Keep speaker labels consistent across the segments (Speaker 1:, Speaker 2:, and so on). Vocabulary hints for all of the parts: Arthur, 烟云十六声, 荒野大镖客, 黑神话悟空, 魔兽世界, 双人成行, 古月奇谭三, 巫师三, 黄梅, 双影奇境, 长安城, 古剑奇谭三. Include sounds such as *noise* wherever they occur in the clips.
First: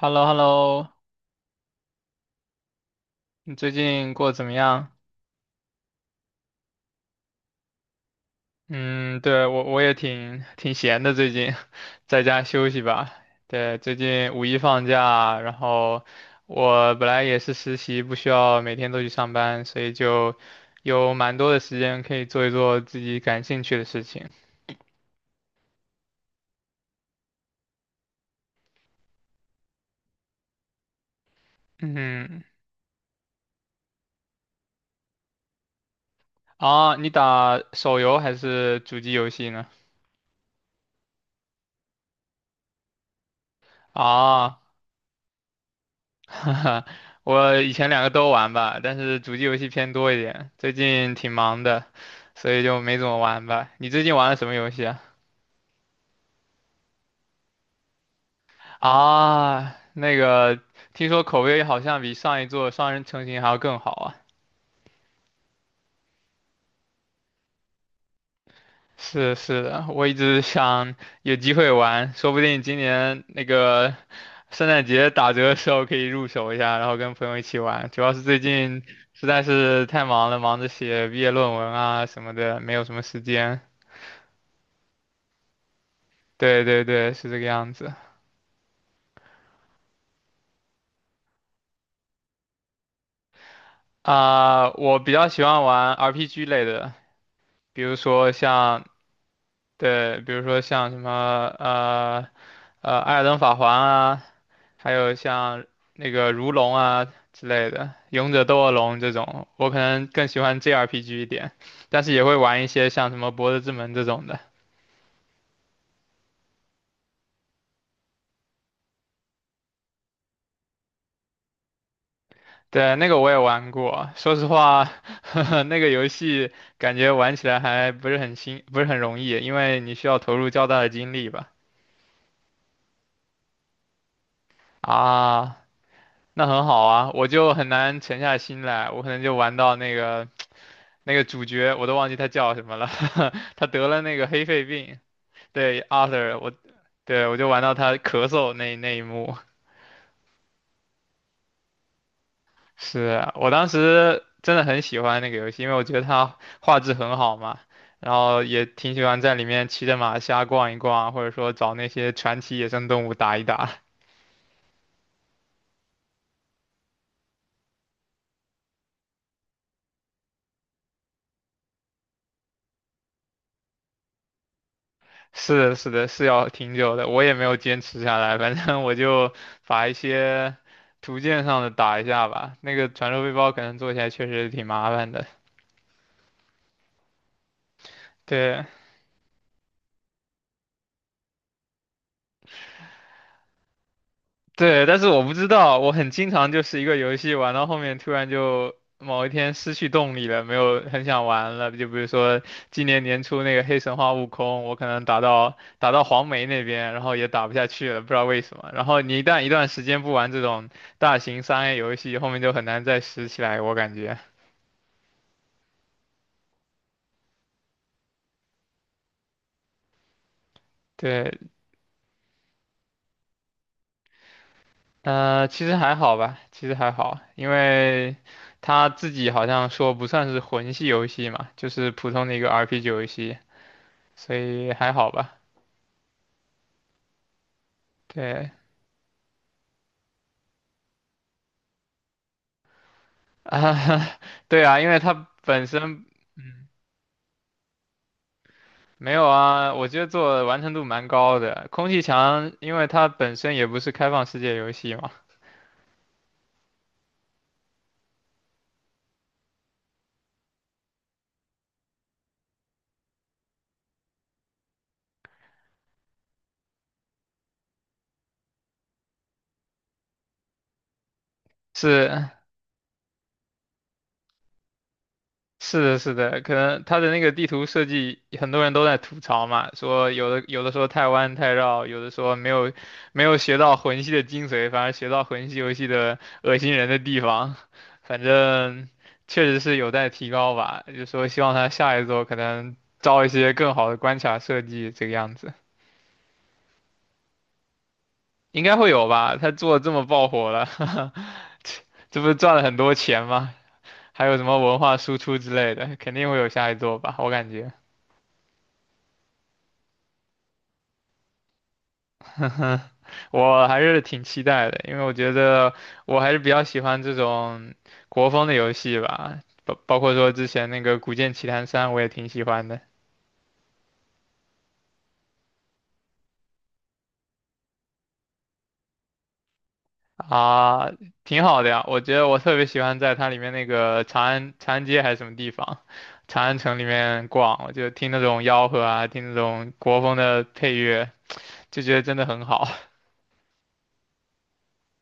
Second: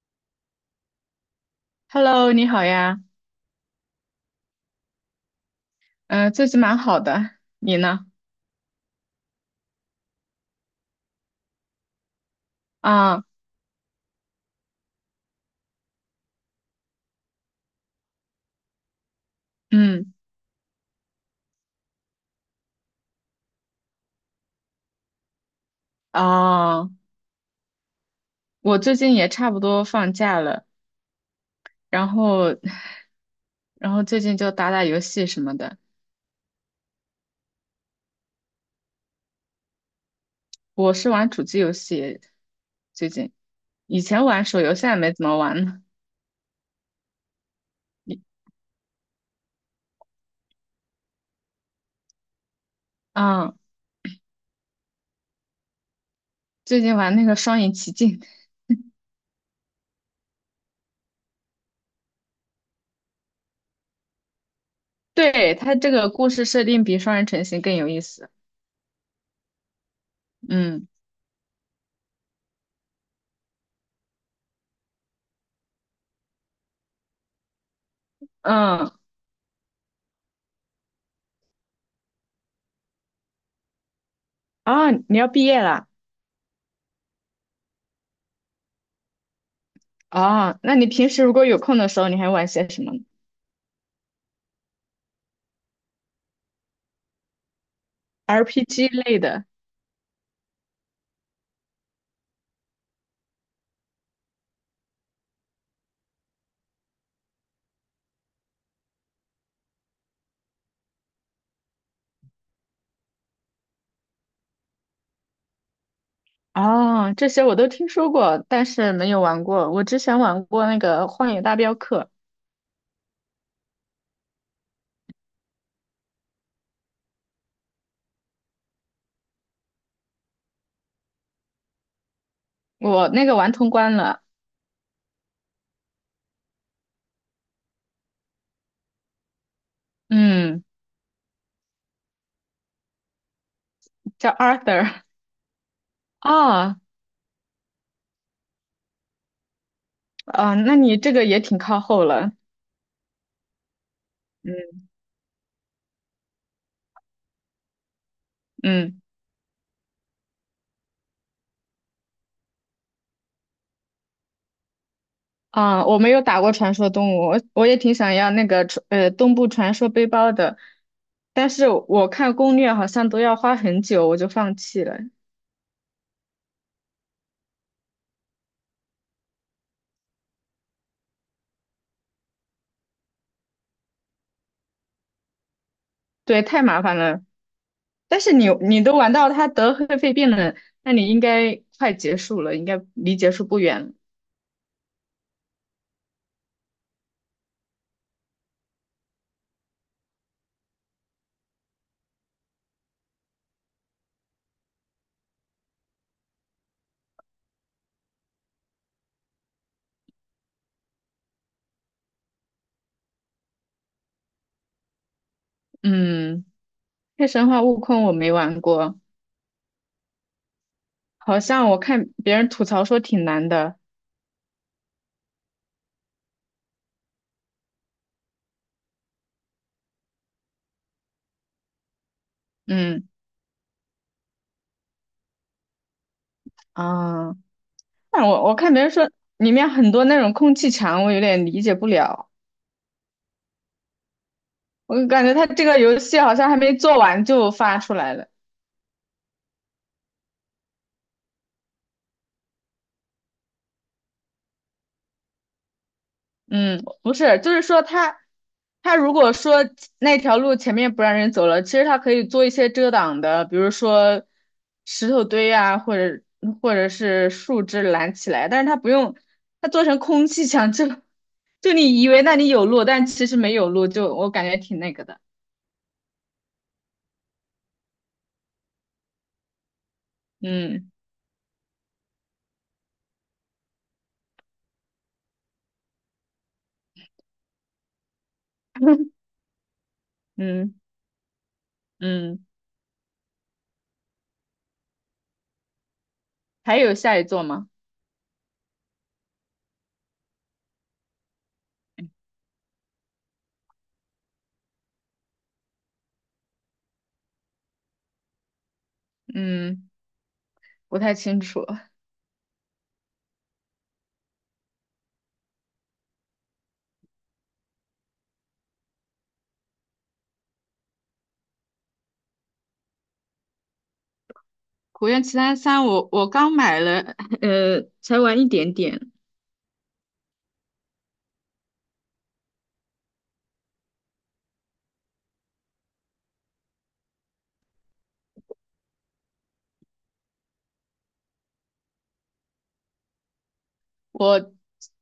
Speaker 1: Hello hello
Speaker 2: Hello，你好呀，
Speaker 1: 你最近过得怎么样？
Speaker 2: 嗯，最近蛮好的，你呢？
Speaker 1: 嗯，对，我也挺闲的，最近 *laughs* 在家休息吧。
Speaker 2: 啊，
Speaker 1: 对，最近五一放假，然后我本来也是实习，不需要每天都去上班，所以
Speaker 2: 嗯，
Speaker 1: 就有蛮多的时间可以做一做自己感兴趣的事情。
Speaker 2: 哦，我最近也差不多放假了，然
Speaker 1: 嗯，
Speaker 2: 后，*laughs* 然后最近就打打游戏什么的。
Speaker 1: 啊，你打手游还是主机游戏呢？
Speaker 2: 我是玩主机游戏，最近，以前玩
Speaker 1: 啊
Speaker 2: 手游，现在没怎么玩了。
Speaker 1: *laughs* 哈哈，我以前两个
Speaker 2: 你，
Speaker 1: 都玩吧，但是主机游戏偏多一点，最近挺忙的，所以就没怎么玩
Speaker 2: 啊，
Speaker 1: 吧。你最近玩了什么游戏啊？
Speaker 2: 最近玩那个《双影奇境》，
Speaker 1: 啊，那个，听说口碑好像比上一座《双人成行》还要更好啊。
Speaker 2: *laughs* 对，它这个故事设定比《双人成行》更有意思。
Speaker 1: 是的，我一直
Speaker 2: 嗯
Speaker 1: 想有机会玩，说不定今年那个圣诞节打折的时候可以入手一下，然后跟朋友一起玩。主要是最近
Speaker 2: 嗯，
Speaker 1: 实在是太忙了，忙着写毕业论文啊什么的，没有什么时间。
Speaker 2: 啊，你要毕业了？
Speaker 1: 对对对，是这个样子。
Speaker 2: 哦，那你平时如果有空的时候，你还玩些什么呢？
Speaker 1: 我比较喜欢玩 RPG 类的，比如说
Speaker 2: r p
Speaker 1: 像。
Speaker 2: g 类的。
Speaker 1: 对，比如说像什么呃《艾尔登法环》啊，还有像那个《如龙》啊之类的，《勇者斗恶龙》这种，我可能更喜欢 JRPG 一点，但是也会玩一些像什么《博德之门》这种的。
Speaker 2: 哦，这些我都听说过，但是没有玩过。我之前玩过那个《荒野大镖客》，
Speaker 1: 对，那个我也玩过，说实话，*laughs* 那个游戏感觉玩起来还不是很新，不是很容易，因为你需要投入较大的精力吧。
Speaker 2: 我那个玩通关了。
Speaker 1: 啊，那很好啊，我就很难沉下心来，我可能就玩到那个
Speaker 2: 嗯，
Speaker 1: 那个主角，我都忘记他叫什么了，*laughs* 他得了那个
Speaker 2: 叫
Speaker 1: 黑肺病，
Speaker 2: Arthur。
Speaker 1: 对，Arthur，我。
Speaker 2: 啊
Speaker 1: 对我就玩到他咳嗽那一幕，
Speaker 2: 啊，那你这个也挺靠后了。
Speaker 1: 是啊我当时真的很
Speaker 2: 嗯
Speaker 1: 喜欢那个游戏，因为我觉得它画质很好嘛，然后也挺
Speaker 2: 嗯
Speaker 1: 喜欢在里面骑着马瞎逛一逛，或者说找那些传奇野生动物打一打。
Speaker 2: 啊，我没有打过传说动物，我也挺想要那个东部传说背包的，但是我看攻略好像都要花很久，我就放弃了。
Speaker 1: 是的，是的，是要挺久的，我也没有坚持下来，反正我就把一些图鉴上的打一下吧。那个传说背包可能做起来确实挺麻烦的，
Speaker 2: 对，太麻烦了。但是你
Speaker 1: 对。
Speaker 2: 你都玩到他得黑肺病了，那你应该快结束了，应该离结束不远了。
Speaker 1: 对，但是我不知道，我很经常就是一个游戏玩到后面，突然就某一天失去动力了，没有很想玩了。就比如说今年年初那个黑神话悟空，我可能打到黄梅那边，然后也打不下去了，不知道为什么。然后你一旦一段时间不玩这种大型3A 游戏，后面就很难再拾起来，我感觉。
Speaker 2: 嗯，黑神话悟空我没玩过，
Speaker 1: 对，
Speaker 2: 好像我看别人吐槽说挺难的。
Speaker 1: 其实还好吧，其实还好，因为他自己好像说不算是魂系游戏嘛，就是普通的一个 RPG 游
Speaker 2: 嗯
Speaker 1: 戏。所以还好吧。
Speaker 2: 啊，但我
Speaker 1: 对
Speaker 2: 我看别人说里面很多那种空气墙，我有点理解不了。
Speaker 1: 啊，*laughs* 对啊，因为
Speaker 2: 我感
Speaker 1: 它
Speaker 2: 觉他这
Speaker 1: 本
Speaker 2: 个游
Speaker 1: 身
Speaker 2: 戏好像还没做完就发出来了。
Speaker 1: 没有啊，我觉得做的完成度蛮高的。空气墙，因为它本身也不是开放世界游戏嘛，
Speaker 2: 嗯，不是，就是说他，他如果说那条路前面不让人走了，其实他可以做一些遮挡的，比如说石头堆啊，或者是树枝拦起来，但是他不用，他做成空气墙，就你以为那
Speaker 1: 是
Speaker 2: 里有路，但其实没有路，就我感觉挺那个的。
Speaker 1: 是的，是的，可能他的那个地图设计，很多人都在吐槽嘛，说有的说
Speaker 2: 嗯
Speaker 1: 太弯太绕，有的说没有学到魂系的精髓，反而学到魂系游戏的恶心人的地方，反正确实是有待提高
Speaker 2: 嗯
Speaker 1: 吧。就说希望他下一座可
Speaker 2: 嗯，
Speaker 1: 能招一些更好的关卡设计，这个样子。
Speaker 2: 还有下一座吗？
Speaker 1: 应该会有吧？他做得这么爆火了，*laughs* 这不是赚了很多钱吗？还有什么文化输出之类的，肯定会有下一座吧，我感觉。
Speaker 2: 嗯，不太清楚。*laughs*
Speaker 1: 我还是挺期待的，因为我觉得我还是比较喜欢这种国风的游戏吧，包括说之前那个《古剑奇谭三》，我也挺喜欢的。
Speaker 2: 《古月奇谭三》我刚买了，才玩一点点。
Speaker 1: 啊，挺好的呀。我觉得我特别喜欢在它里面那个长安街还是什么地方，长安城里面逛，我就听那种吆喝啊，听那种国风的配乐，就觉得真的很好。 *laughs*
Speaker 2: 我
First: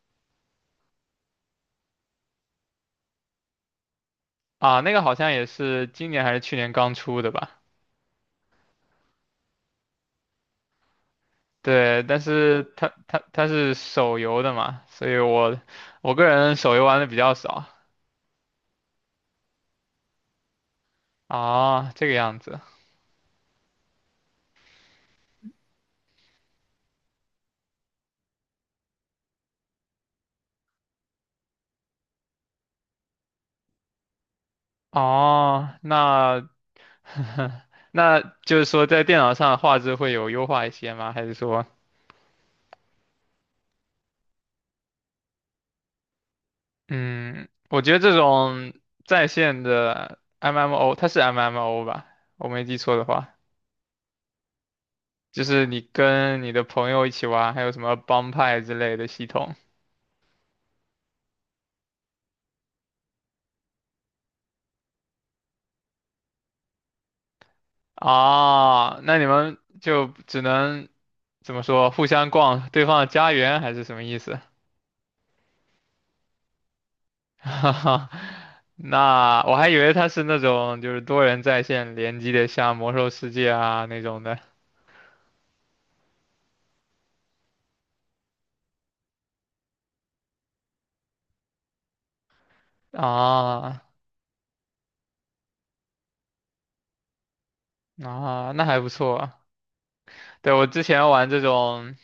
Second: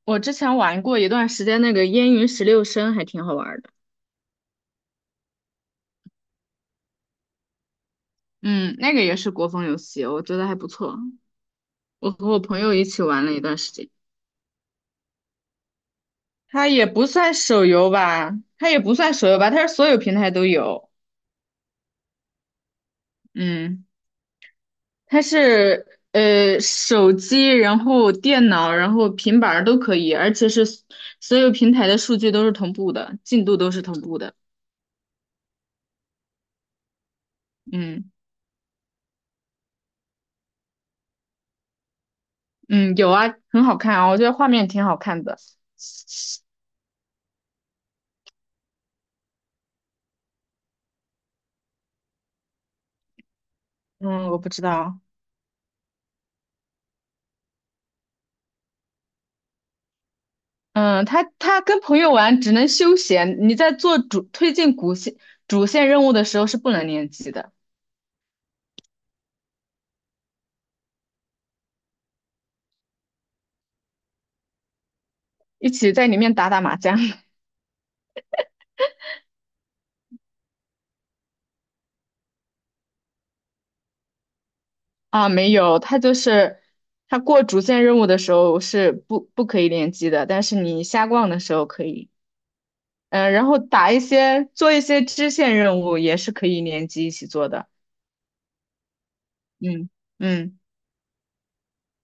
Speaker 2: 我之前玩过一段时间那个《烟云十六声》，还挺好玩的。
Speaker 1: 啊。那个好像也是今年还是去年刚出的吧。
Speaker 2: 嗯，那个也是国风游戏，我觉得还不错。
Speaker 1: 对，
Speaker 2: 我
Speaker 1: 但
Speaker 2: 和我朋
Speaker 1: 是
Speaker 2: 友一
Speaker 1: 它
Speaker 2: 起
Speaker 1: 它
Speaker 2: 玩了一
Speaker 1: 它
Speaker 2: 段时
Speaker 1: 是
Speaker 2: 间。
Speaker 1: 手游的嘛，所以我我个人
Speaker 2: 它
Speaker 1: 手游
Speaker 2: 也
Speaker 1: 玩
Speaker 2: 不
Speaker 1: 的比较
Speaker 2: 算手
Speaker 1: 少。
Speaker 2: 游吧，它也不算手游吧，它是所有平台都有。
Speaker 1: 啊，这个样子。
Speaker 2: 嗯，它是手机，然后电脑，然后平板儿都可以，而且是所有平台的数据都是同步的，进度都是同步的。
Speaker 1: 哦，那 *laughs*
Speaker 2: 嗯
Speaker 1: 那就是说在电脑上画质会有优化一些吗？还是说，
Speaker 2: 嗯，有啊，很好看啊，我觉得画面挺好看的。
Speaker 1: 嗯，我觉得这种在线的 MMO，它是 MMO 吧？我没记错的话，
Speaker 2: 嗯，我不知道。
Speaker 1: 就是你跟你的朋友一起玩，还有什么帮派之类的系统。
Speaker 2: 嗯，他跟朋友玩只能休闲，你在推进主线任务的时候是不能联机的，
Speaker 1: 哦，那你们就只能怎么说，互相逛对方的家园还是什么意思？
Speaker 2: 一起在里面打打麻将。
Speaker 1: *laughs*
Speaker 2: *laughs*
Speaker 1: 哈哈，那我还以为它是那种就是多人在线联机的，像魔兽世界啊那种的。
Speaker 2: 啊，没有，他就是他过主线任务的时候是不可以联机的，但是你瞎逛的时候可以，嗯，然后
Speaker 1: 啊。
Speaker 2: 打一些做一些支线任务也是可以联机一起做的，
Speaker 1: 啊，那还不错。
Speaker 2: 嗯
Speaker 1: 对，
Speaker 2: 嗯，
Speaker 1: 我之前玩这种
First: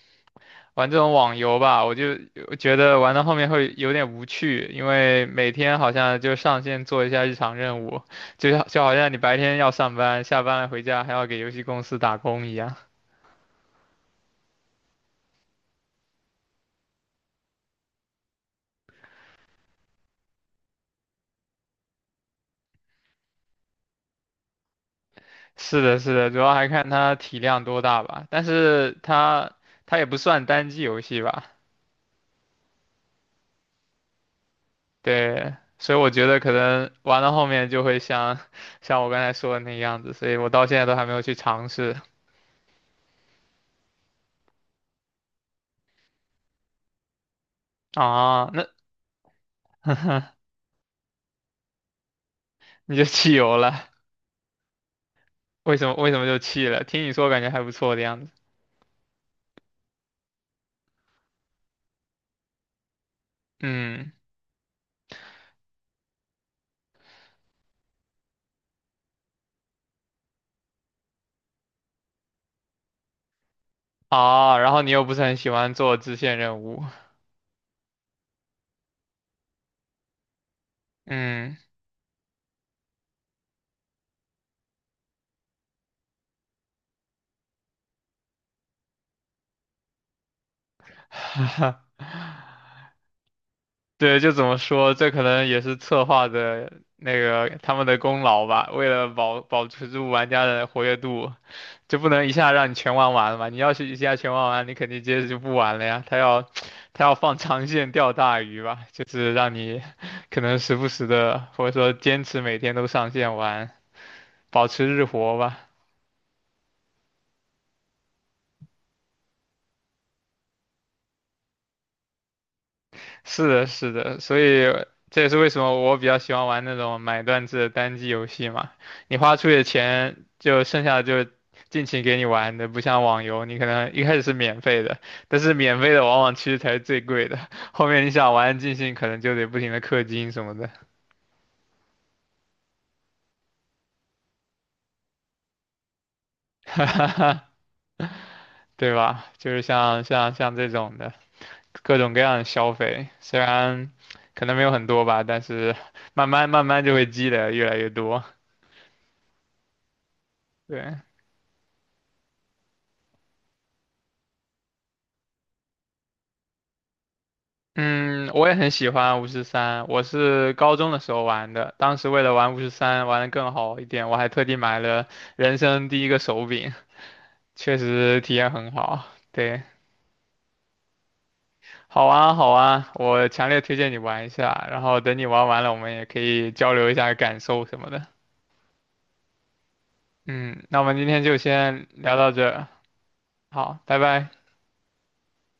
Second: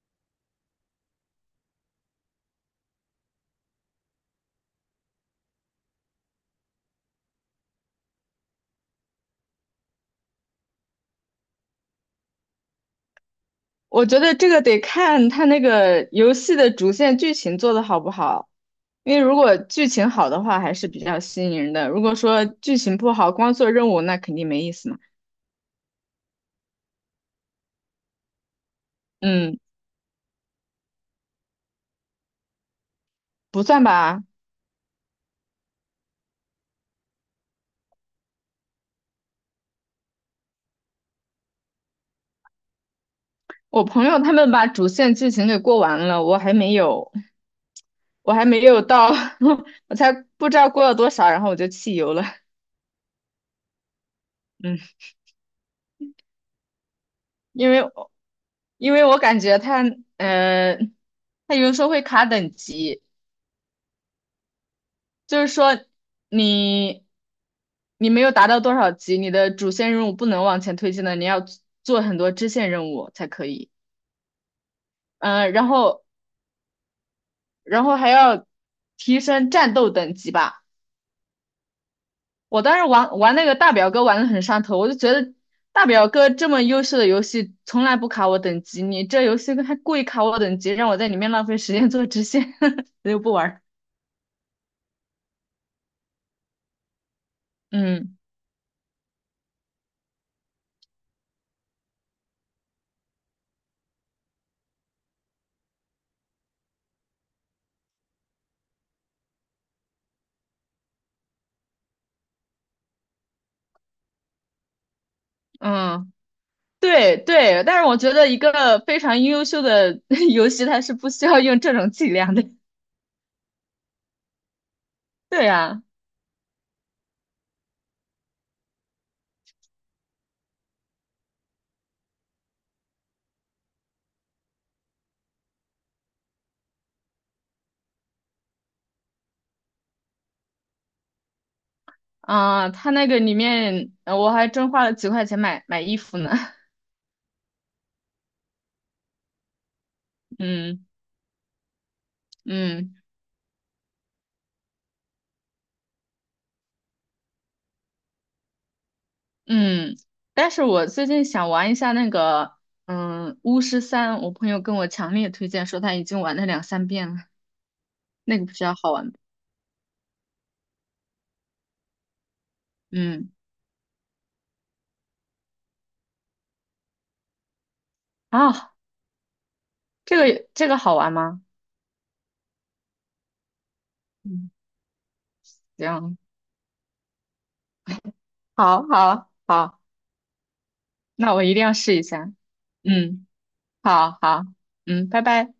Speaker 1: 玩这种网游吧，我就我觉得玩到后面会有点无趣，因为每天好像就上线做一下日常任务，就像就好像你白天要上班，下班了回家还要给游戏公司打工一样。
Speaker 2: 我觉得这个得看他那个游戏的主线剧情做的好不好。因为如果剧情好的话，还是比较吸引人的。如果说剧情不好，光做任务，那肯定没意思嘛。
Speaker 1: 是的，是的，主要还看它体量多大吧。但是它
Speaker 2: 嗯，
Speaker 1: 它也不算单机游戏吧，
Speaker 2: 不算吧。
Speaker 1: 对，所以我觉得可能玩到后面就会像 *laughs* 像我刚才说的那样子，所以我到现在都还没有去尝试。
Speaker 2: 我朋友他们把主线剧情给过完了，我还没有，我还
Speaker 1: 啊。
Speaker 2: 没
Speaker 1: 那
Speaker 2: 有到，*laughs* 我才不知道过了多少，然后我就弃游了。
Speaker 1: 你就弃游了？
Speaker 2: 嗯，
Speaker 1: 为什么就弃了？听你说感觉还不
Speaker 2: 因为
Speaker 1: 错的样子。
Speaker 2: 因为我感觉呃，他有的时候会卡等级，
Speaker 1: 嗯，
Speaker 2: 就是说你你没有达到多少级，你的主线任务不能往前推进的，你要做很多支线任务才可以。
Speaker 1: 啊，然后你又不是很喜
Speaker 2: 嗯，然
Speaker 1: 欢做
Speaker 2: 后
Speaker 1: 支线任务，
Speaker 2: 然后还要提升战斗等级吧。
Speaker 1: 嗯，
Speaker 2: 我当时玩那个大表哥玩的很上头，我就觉得大表哥这么优秀的游戏从来不卡我等级，你这游戏还故意卡我等级，让我在里面浪费时间
Speaker 1: *laughs*
Speaker 2: 做支线，*laughs* 所以我不玩儿。
Speaker 1: 对，就怎么说，这可能也是策划的那个他们的
Speaker 2: 嗯
Speaker 1: 功劳吧。为了保持住玩家的活跃度，就不能一下让你全玩完了嘛。你要是一下全玩完，你肯定接着就不玩了呀。他要 *tsk* 他要放长线钓大鱼吧，就是让你 *laughs* 可能时不时的，或者说坚持每天都上线玩，保持日活吧。
Speaker 2: 嗯。对对，但是我觉得一个非常优秀的 *laughs* 游戏，它是不需要用这种伎俩的。*laughs*
Speaker 1: 是的，是的，所以这也是
Speaker 2: 对
Speaker 1: 为什么
Speaker 2: 呀，
Speaker 1: 我比较喜欢玩那种买断制的单机游戏嘛。你花出去的钱，就剩下的就尽情给你玩的，不像网游，你可能一开始是免费的，但是免费的往往其实才是最贵的，*laughs* 后面你想玩尽兴，可能就得不停的氪金什么的，
Speaker 2: 啊，它那个里面，我还真花了几块钱买衣服呢。
Speaker 1: *laughs* 对吧？就是像像
Speaker 2: *laughs*
Speaker 1: 像这
Speaker 2: 嗯
Speaker 1: 种的各种各样的消
Speaker 2: 嗯
Speaker 1: 费，虽然可能没有很多吧，但是慢慢就会积累越来越多，
Speaker 2: 嗯，但是我
Speaker 1: 对。
Speaker 2: 最近想玩一下那个，嗯，巫师三，我朋友跟我强烈推荐说他已经玩了两三遍了，
Speaker 1: 嗯，
Speaker 2: 那个
Speaker 1: 我
Speaker 2: 比
Speaker 1: 也很
Speaker 2: 较
Speaker 1: 喜
Speaker 2: 好玩。
Speaker 1: 欢巫师三，我是高中的时候玩的，当时为了玩巫师三玩的
Speaker 2: 嗯，
Speaker 1: 更好一点，我还特地买了人生第一个手柄，确实体验很
Speaker 2: 啊，
Speaker 1: 好。对，
Speaker 2: 这个好玩吗？
Speaker 1: 好啊好啊，我强烈推荐你玩一
Speaker 2: 嗯，
Speaker 1: 下，然后等你玩完了，我们也
Speaker 2: 行，
Speaker 1: 可以交流一下感受什么的。
Speaker 2: 好，好，好，
Speaker 1: 嗯，那我们今天
Speaker 2: 那
Speaker 1: 就
Speaker 2: 我一定要
Speaker 1: 先
Speaker 2: 试一
Speaker 1: 聊到
Speaker 2: 下。
Speaker 1: 这儿。
Speaker 2: 嗯。
Speaker 1: 好，拜
Speaker 2: 好
Speaker 1: 拜。
Speaker 2: 好，嗯，拜拜。